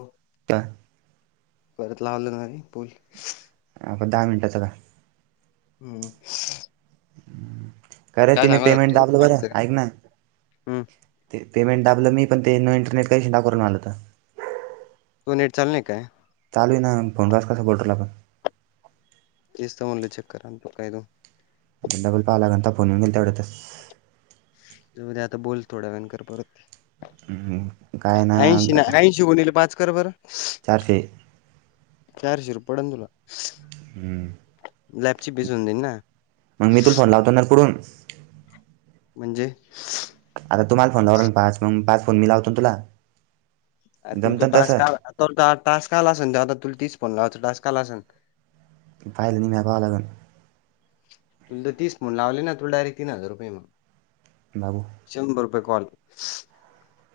हो त्ता परत लावलं ना रे पूल हा पण दहा मिनटाचा का? हम्म. खरे काय तीने सांगत होता पेमेंट तू दाबलं बरं! खायचं काय ऐक ना. हम्म ते पेमेंट दाबलं मी पण ते न इंटरनेट काही [unintelligible] करून आलं तर तू नेट चालु नाही काय? चालू आहे ना फोनगस कसं बोलतो आपण. तेच तर म्हणलं चेक करा आणि पका तो. बल पाहालाता फोन येनेल तेवढंतर तु उद्या आता बोल थोड्यावेळानं कर परत. हम्म गाय नाय आणता का शिवानी पाच कर बरं चारशे. चार शिरो पडनं तुला [unintelligible] दे ना लावतणार पडुन म्हणजे? आता तुम्हाला फोन लाव ना पाच म पाच फोन मी लावतो ना तुला अरं तुला तो जमतं ना टास्क तसं आला का टास्क आला असेन आता तुला तीस फोन लावायचा टास्क आला असनं. पाहिला नाही म्या पाहावं लागलं तु तर तीस फोन लावले ना तु डायरेक्ट तीन हजार रूपये मग. बाघू. शंभर रुपये कॉल.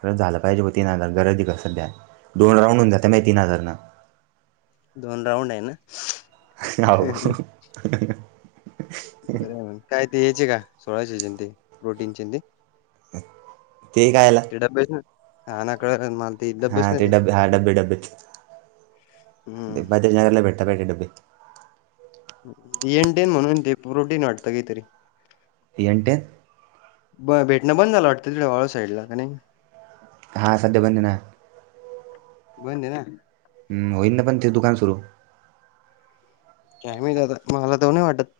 खरं झालं पाहिजे ब तीन हजार गरज दि ग सध्या दोन राऊंड होन जातं माये तीन हजारनं. दोन राऊंड आहे ना. यावु बर आहे मण काय ते यायचे का सोळाशेचें ते प्रोटीनचें ते ते कायला ते डब्बेच ना हो ना कळलं ना मला ते हा डब्बेच ना ते डबे हा डब्बे डब्बेच ते हम्म बद्रेज नगरला भेटतात पाहाय ते डबे. एनडीन म्हणून ते प्रोटीन वाटतं काहीतरी. एन्टेन ब भेटण बंद झालं वाटतं त वाळूज साईडला का नाही हां सध्या बंद ये ना बंद ये ना हं होईल ना पण ते दुकान सुरू काय माहीत आता मला तर नाही वाटत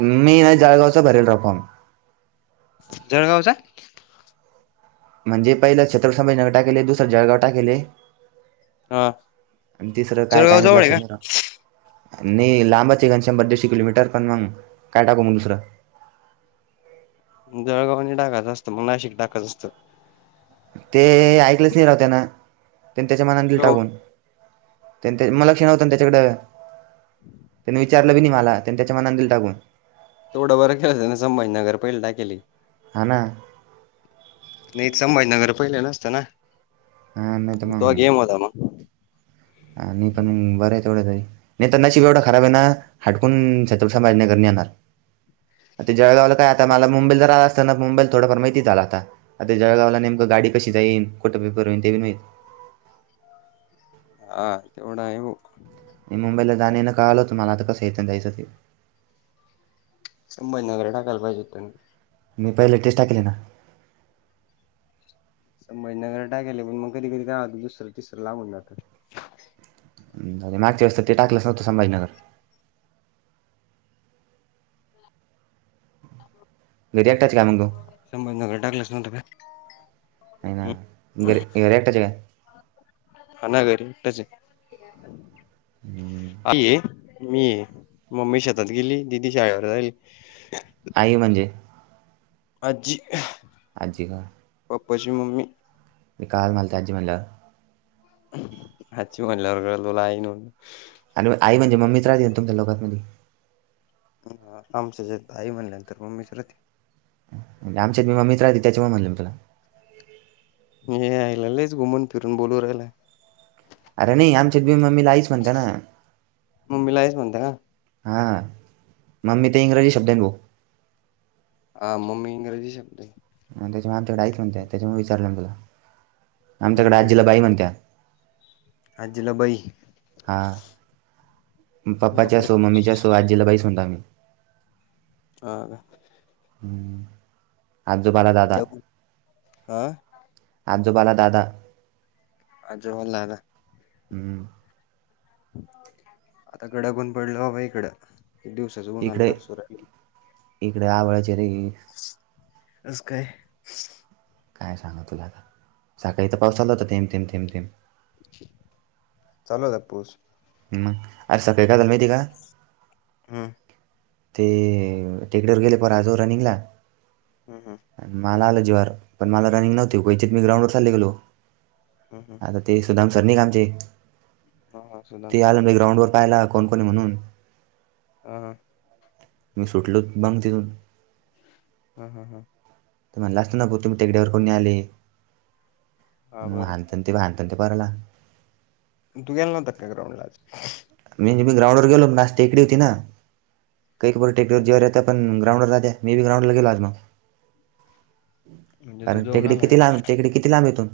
मी ये ना जळगावचा भरेल राव फॉर्म जळगावचा म्हणजे पहिले छत्रसभाजी नगर टाकेले दुसरे जळगाव टाकेले हा आणि तिसरं काय जळगाव काय माहीत जवळ लक्षात का? नाही आहे राव नाही लांबाचे घन शंभर दीडशे किलोमीटर पण मग काय टाकू मग दुसरं जळगाव नाही टाकाचं असतं मग नाशिक टाकाच असतं ते ऐकलेच नाही राव त्यान त्यांनी त्याच्या मनान दिल हो टाकून मा लक्ष नव्हत त्याच्याकडे त्यांनी विचार मला त्यां त्याच्या मनानं दिल टाकून तेवढा बर केल त्यान संभाजीनगर पहिलं टाकेले हा ना नाही संभाजीनगर पहिले नसत ना हा नाही तर तोव्हा गेम होता मग हा नाही पण बर आहे तेवढ् तरी नहीं तो नसीब येवड खराब आहे ना हाटकून छत्रपती संभाजीनगर नाही येणार ते जेळगवलं काय आता मला मुंबईल आला असताना मुंबईला थोडाफार माहिती झाला आता आता जळगावला नेमक गाडी कशी जाईल कुठं पेपर ते नाही मा हा तेवढा आहे भो म मुंबईला जाण येन कळलं होत मला आता कसं यायचं आन जायचं ते संभाजीनगर टाकायला पाहिजे होत त्यांनी मी पहिले तेच टाकेल ये ना संभाजीनगर टाकेल पण मग कधी कधी काय होत दुसरं तिसर लागुन जातं जाऊदे मागच्या वेळेस तर ते टकलंच नव्हं संभाजनगर घरी एकटाच आहे का मग तू संभजनगर टाकलच नव्हतं नाही ना हम्म घरी घरी एकटाच आहे का हा ना घरी एकटाच आहे हम्म. आ ये मी ये मम्मी शेतात गेली दिदी शाळेवर जायले आई म्हणजे अज्जी आज्जी का पप्पाची मम्मी. ते कळाल मला ते आजी म्हणल्याव. आजी म्हणाल्या वर कळलं तूला आई नव्हं आणि आई म्हणजे मम्मीच राहते ना तुमच्या लोकांमध्ये? आमच्या हेज्यात आई म्हणल्यानंतर मम्मीच राहती. म्हणजे आमच्या हित मम्मीच राहाती त्याच्यामुळ म्हणलं मी तुला. हे आयला लईच घुमून फिरून बोलू राहिलाय. अरे नाही आमच्यात बी मम्मीला आईच म्हणत्या ना, मम्मीला आईच म्हणता का हा, मम्मी ते इंग्रजी शब्द लिहू. हा मम्मी इंग्रजी शब्द ये. हा त्याच्यामुळ आमच्याकड आईच म्हणत्या त्याच्यामुळ विचारलं मी तुला आमच्याकड हम्म हम्म आजीला बाई म्हणत्या. आजीला बई हा, पप्पाच्या बापरे असो, मम्मीच्या असो, आजीला बाईच म्हणतो आम्ही. हा काय? आजोबाला दादा कडक हा आजोबाला दादा आजोबाला दादा हम् आता कडक ऊन पडलं बाबा इकडं, किती दिवस इकडे इकडे आवळ्याच्या रेघी अस काय? काय सांगु तुला आता, सकाळी इथं पाऊस आलता होता, थेंब, थेंब, थेंब, थेंब. चालू आहे का पाऊस. मग, आज सकाळी काय झाल माहिती का? हम् ते टेकड्यावर गेले पर आजो रनिंगला हं, हं. मला आलं जीवावर पण मला रनिंग नव्हती क्वचित मी ग्राउंड वर चालले गेलो हम्म हम्म आता ते सुदाम सर निघ आमचे हा हा. सुदाम ते सर आला बॅकग्राऊंड वर पाहिला कोण कोण म्हणून. हा हा मी सुटलो [unintelligible] हा हा हा मलाच नको तुम्ही तिघड्या वर कोणी आले, हा बरोबर आहे. [unintelligible] ते बांध ते बाराला तू गेला नव्हता का ग्राउंडला आज. म्हणजे मी ग्राउंडवर गेलो मास् टेकडी होती ना, काही खर हा टेकवर [unintelligible] पण ग्रांडला जातीया मी बी ग्राउडला गेलो आज मग, म्हणजे तू कारण जाऊन टेकडी आलाय? किती लांब टेकडी किती किती लांब इथून?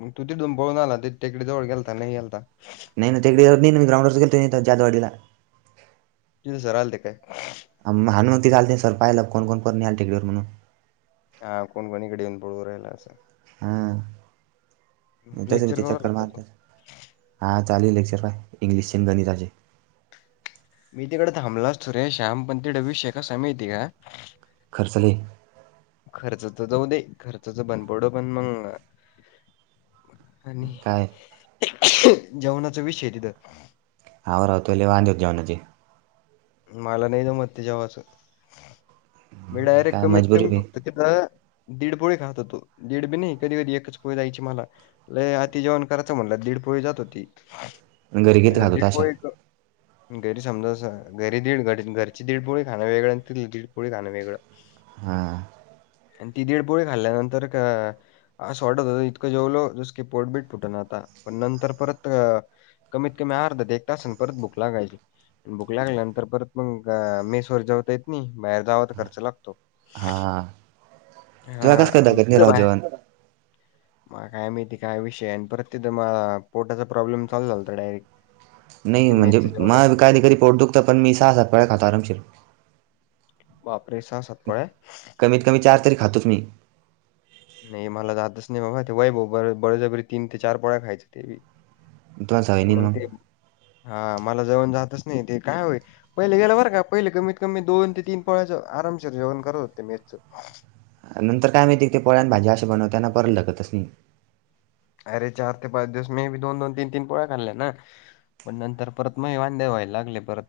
म तू तिथुनं पळून आला ते टेकडी जवळ गेलता, नाही गेलता. नाही नाही टेकडीवर नाही मी ग्रांऊडलाच गेलो होतो जाधववाडीला. तिज सर आलते काय? [unintelligible] काल ते सर पाहियला कोण कोण पण याल टेकडीवर म्हणून हा कोणकोण हिकडं येऊन पळवू राहिल आस. हा, तस ते लेक्चर बी करू चक्कर लागला तो. मारत्यात. हां चालेल लेक्चर ला इंग्लिशचे गणिताचे मी तिकड थांबलो असतो रे शाम पण तिड विषय कसाये माहितीे का खर्च लई खर्चच जाऊ दे खर्चच भंडपडो पण मग आणि काय जेवणाचा विषय तिथं हा राव ते लई वाधेत जेवनाचे मला नाही जमत ते जेवाच मी डायरेक्ट काय कमीत मजबुरी कमी बी फक्त तिथं, दीड पोळी खात होतो, दीड बी नाही कधी कधी एकच पोळी जायची मला. लय अति जेवण करायचं म्हणलं, दीडपोळी जात होती घरी किती आणि खात होता अशा दीडपोळी गैर समजा स घरी दीड घर घरची दीडपोळी खांन वेगळं आणि तिथली दीडपोळी खाण वेगळं, हा ती दीड पोळी खाल्ल्यानंतर का आ अस वाटत इतकं जेवलो जस की पोटबीट फुट न आता पण नंतर परत अ कमीत कमी अर्धा ते एक तासन परत भुक लागायची आणि भूक लागल्या नंतर परत मग मेसवर जेवता येत नाही, बाहेर जाव तर खर्च लागतो. हां हा तुला कसं काय धकत नाही तीथं राव भाय जेवण माला काय माहिती काय विषय आहे आणि परत तिथं मा पोटाचा प्रॉब्लेम चालू झालता डायरेक्ट. नाही ते म्हणजे मेसचं जेवण माह बी काही कधी पोट दुखतं पण मी सहा सात पोळ्या खातो आरमशीर. बापरे सहा सात पोळ्या. कमीत कमी चार तरी खातोच मी. नाही मला जातच नाही बाबा ते वैभव ब-बळजबरी तीन ते चार पोळ्या खायच ते बी तुला सवय नाही मंग ना ते मग हा माला जेवन जातच नाही ते काय होय. पहिले गेलं बरं का पहिले कमीत कमी दोन ते तीन पोळ्याच आरामशीर जेवन करत होते मेसच. नंतर काय माहितीय ते पोळ्या नं भाजी अशी बनवत्यांना परलगतस नही. अरे चार ते पाच दिवस मीबी दोन दोन, तीन तीन, पोळ्या खाल्ल्या ना. पण नंतर परत महे वांदे व्हायला लागले परत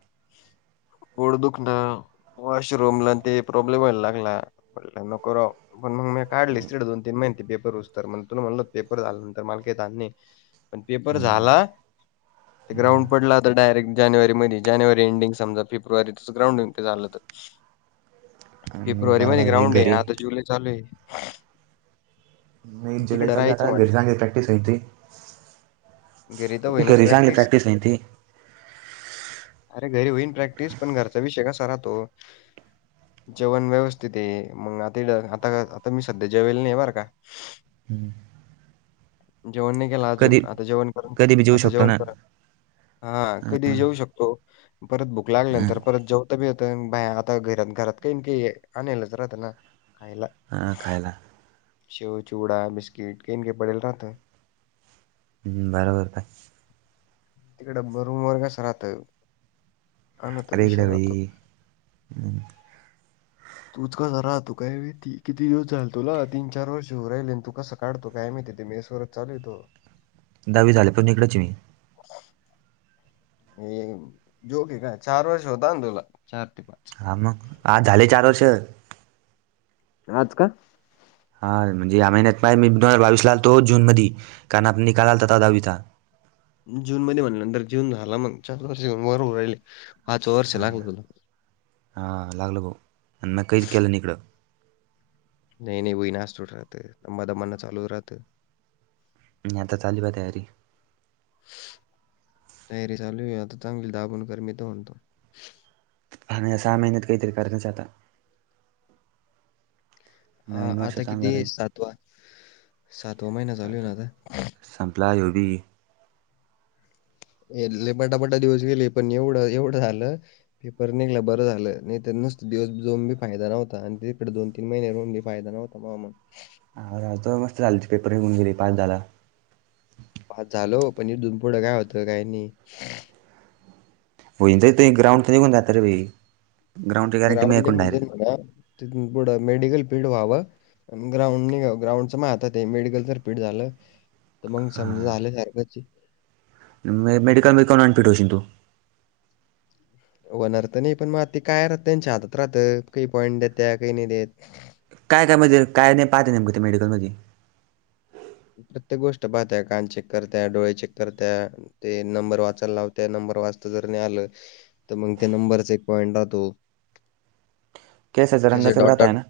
पोट दुखणं. वॉशरूमला नं ते प्रॉब्लेम व्हायला लागला म्हणलं नको राव अन मंग म्या काढलेच तिड दोन तीन महिन ते पेपर होऊस्तर म्हण तुला म्हणलं होत पेपर झाल्या नंतर माल काही ताण नाही. पण पेपर हम्म. झाला ते ग्राउंड पडल आता डायरेक्ट जानेवारीमधी जानेवारी एंडिंग समजा फेब्रुवारीच ग्राउंड होईल ते झालंत. आणि फेपूरवारी मध्ये बरोबर आहे ग्राउंड हे घरी आता जुलै चालूय. नही जुलै चालू आहे. आता राहायचं घरी म्हणलं. चांगली प्रॅक्टीस होयती, घरी तर होईनच घरी चांगली प्रॅक्टिस. प्रॅक्टीस होयती अरे घरी होईन प्रॅक्टिस पण घरचा विषय कसा राहतो. जेवण व्यवस्थित हे मग आता इड आता, आता मी सध्या जेवेल नाही बर का. [inaudible] जेवण नाही केल अजून कधी आता जेवण करतं कधी बी जेऊ आता शकतो जेवण ना करत हा कधी जेऊ शक तो परत भूक हां लागल्यानंतर परत जेव तबियत नं भा आता घरात, घरात काही नं काही आनेलच राहत ना खायला. हां खायला. शेव, चिवडा, बिस्किट काहींनं काही पडेल राहत. हूं बराबर काय. तिकडं ब रूम वर कस राहत. हा ना तो अरे विषय इकडे राहतो. भाई तूच कसा राहतो काय माहिती, किती दिवस झाले तुला तीन चार वर्ष होऊं राहिल नं तू कसं काढतो काय माहिती, ते मेसवरच चालूय तो. दहावी झाले पण इकडच ये मी. हे जोक हे का चार वर्ष होता तुला, चार ते पाच. हा मग आ झाले चार वर्ष. आज का? हा म्हणजे या महिन्यात पाह मी दोन हजार बावीस आलतो जून मधी, कारण आत निकाल आलता तवा दहावीचा. जून मध्ये म्हणल्या नंतर जून झाला मग चार वर्ष वर हू राहिले पाच वर्ष लागलं तुला. हा लागलं भाऊ आण म्या कहीच केलं नाही इकडं. नही नही हूईन असं थोडी राहत, दमा दमानं चालु राहत. नाही आता चालली बा तयारी. तयारी चालू आहे आता चांगली दाबून कर मी त म्हणतो. हा ना यां सहा महिन्यात काहीतरी करणच हे आता. हा नवीन वर्ष आता चांगलं किती राहील सातवा, सातवा महिना चालू आहे ना आता. संपला ह्यो बी. हे लय पटापटा दिवस गेले, पण एवढं-एवढं आलं. पेपर निघला बरं झालं, नाही तर नुसतं दिवस जऊन बी, फायदा नव्हता आणि तिकडं दोन तीन महिने राहून बी फायदा नव्हता, मा म्हं. हा तवा मस्त झाल ते पेपर निघून गेले, पास झाला. पास झालो, पण इथुन फुडं काय होतं, काय नही. होईन जाई तू, ग्राउंड तर निघून जातय, रे भाई. ग्राउंडची गॅरंटी मी ग्राउंड ऐकून निघून जाईल डायरेक्ट म्हणा, तिथून पुढं मेडिकल फील्ड व्हावं. अन ग्राउंड निघाव, ग्राउंडच माया हातात ये, मेडिकल तर फिट झालं तर मंग समजा झाल्या सारखंचे. म- मेडिकल मध्ये, कामन अनफिट होशील तू? व्हणार त नही, पण मग आते काय राहत त्यांच्या हातात राहतं, काही पॉईंट देत्या, काही नाही देत. काय काय, म्हणजे काय नही पाहत नेमकं, ते मेडिकलमधी,? प्रत्येक गोष्ट पाहत्या, कान चेक करत्या, डोळे चेक करत्या. ते नंबर वाचाय लावत्या, नंबर वाचता जर नही आलं, तर मग ते नंबरचा, एक पॉईंट राहतो. केसाचा ते ज्या रंगाचा राहत डॉट-डॉट. आहे ना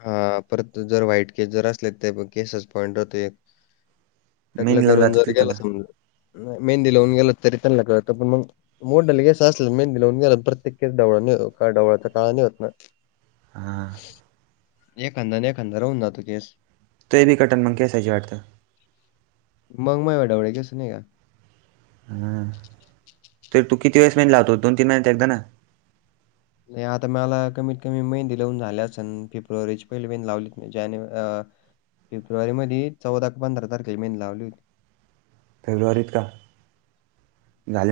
हा, परत जर व्हाईट केस जर असले, ते केसाचा पॉइंट राहतो एक. टकलं मेहंदी लावून करून जातात की जरी तिथं गेलास समजा, मेहंदी लावून गेला, तरी त्यांना कळत, पण मग मोठाले केसं असले, मेहंदी लाऊन गेला, न प्रत्येक केस ढवळा नही, ढवळत काळा नही होत ना? हां. एखांदा, न एखांदा, राहून जातो, केस. ते बी कटन, मग केसाची वाटतं. मंग मायाव ढवळे केस नाय, हात? हम, तर तू किती वेळेस मेहंदी लावतो, दोन तीन महिन्यात एकदा ना? नाही आता माला, कमीत-कमी मेंदी लावून झाल्या असन, फेब्रुवारीची पहिली मेंदी लावली, ती ना जानेव् अ फेब्रुवारी मदि, चौदा का पंधरा तारखेला मेंदी लावली होती. फेब्रुवारीत का? झाले